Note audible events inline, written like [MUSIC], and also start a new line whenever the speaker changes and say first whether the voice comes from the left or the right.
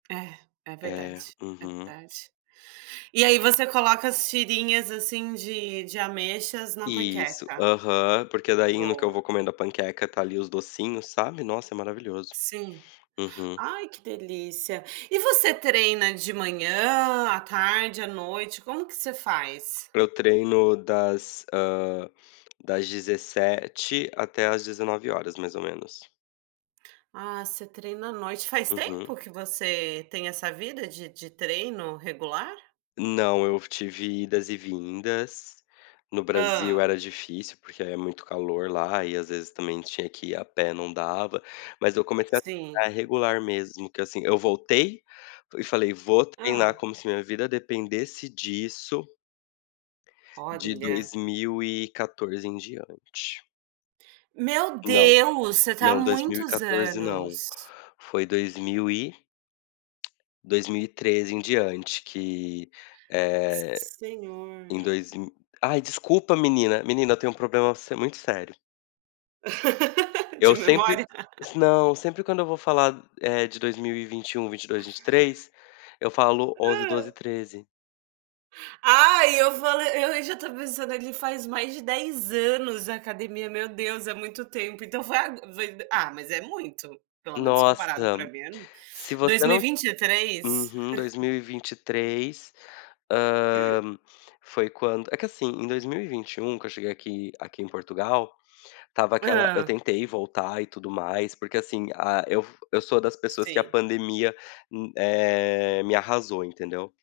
right: É, é
left: É,
right: verdade, é
left: uhum.
right: verdade. E aí você coloca as "tirinhas", assim, de de ameixas na
left: Isso.
right: panqueca?
left: Aham, porque, daí, no que eu
right: Boa.
left: vou comendo a panqueca. Tá, ali, os docinhos, sabe. Nossa, maravilhoso.
right: Sim.
left: Uhum
right: Ai que delícia. E você treina de manhã, à tarde, à noite, como que você faz?
left: Eu treino das hã, das 17 até às 19h mais ou menos.
right: Ah, você treina à noite. Faz
left: Uhum.
right: tempo que você tem essa vida de de treino regular?
left: Não. Eu tive idas e vindas. No Brasil
right: Hã.
left: era difícil, porque é muito calor lá, e às vezes, também tinha que ir a pé não dava. Mas, eu comecei a ficar
right: Sim.
left: regular mesmo que assim. Eu voltei, e falei: "Vou treinar
right: Hã.
left: como se minha vida dependesse disso" "de
right: Olha.
left: 2014 em diante.
right: Meu
left: Não,
right: Deus! Você tá há
left: não dois mil e
right: muitos
left: quatorze não.
right: anos.
left: Foi dois mil e 2013 em diante que, eh
right: Senhor.
left: Em dois mi Ai desculpa menina! Menina eu tenho um problema se muito sério.
right: [LAUGHS] De
left: Eu sempre
right: memória? [LAUGHS]
left: Não, sempre quando eu vou falar, eh, de 2021, 22, 23. Eu falo: "11,
right: Hã.
left: 12, 13"
right: Ah eu fale e u já tô pensando, ele faz mais de 10 anos academia. Meu Deus é muito tempo. Então foi ago foi ah mas é muito. Pelo menos
left: Nossa!
right: comparado pra mim é m
left: Se
right: dois
left: você
right: mil e
left: não
right: vinte e três?
left: Uhum dois
right: [CHUCKLES]
left: mil e vinte e três. Hã, foi quando é que assim, em 2021 que eu cheguei aqui aqui em Portugal. Estava aquela eu
right: Hã.
left: tentei voltar e tudo mais. Porque, assim, ah, eu eu sou das pessoas que a
right: Sim.
left: pandemia, um eh, me arrasou entendeu.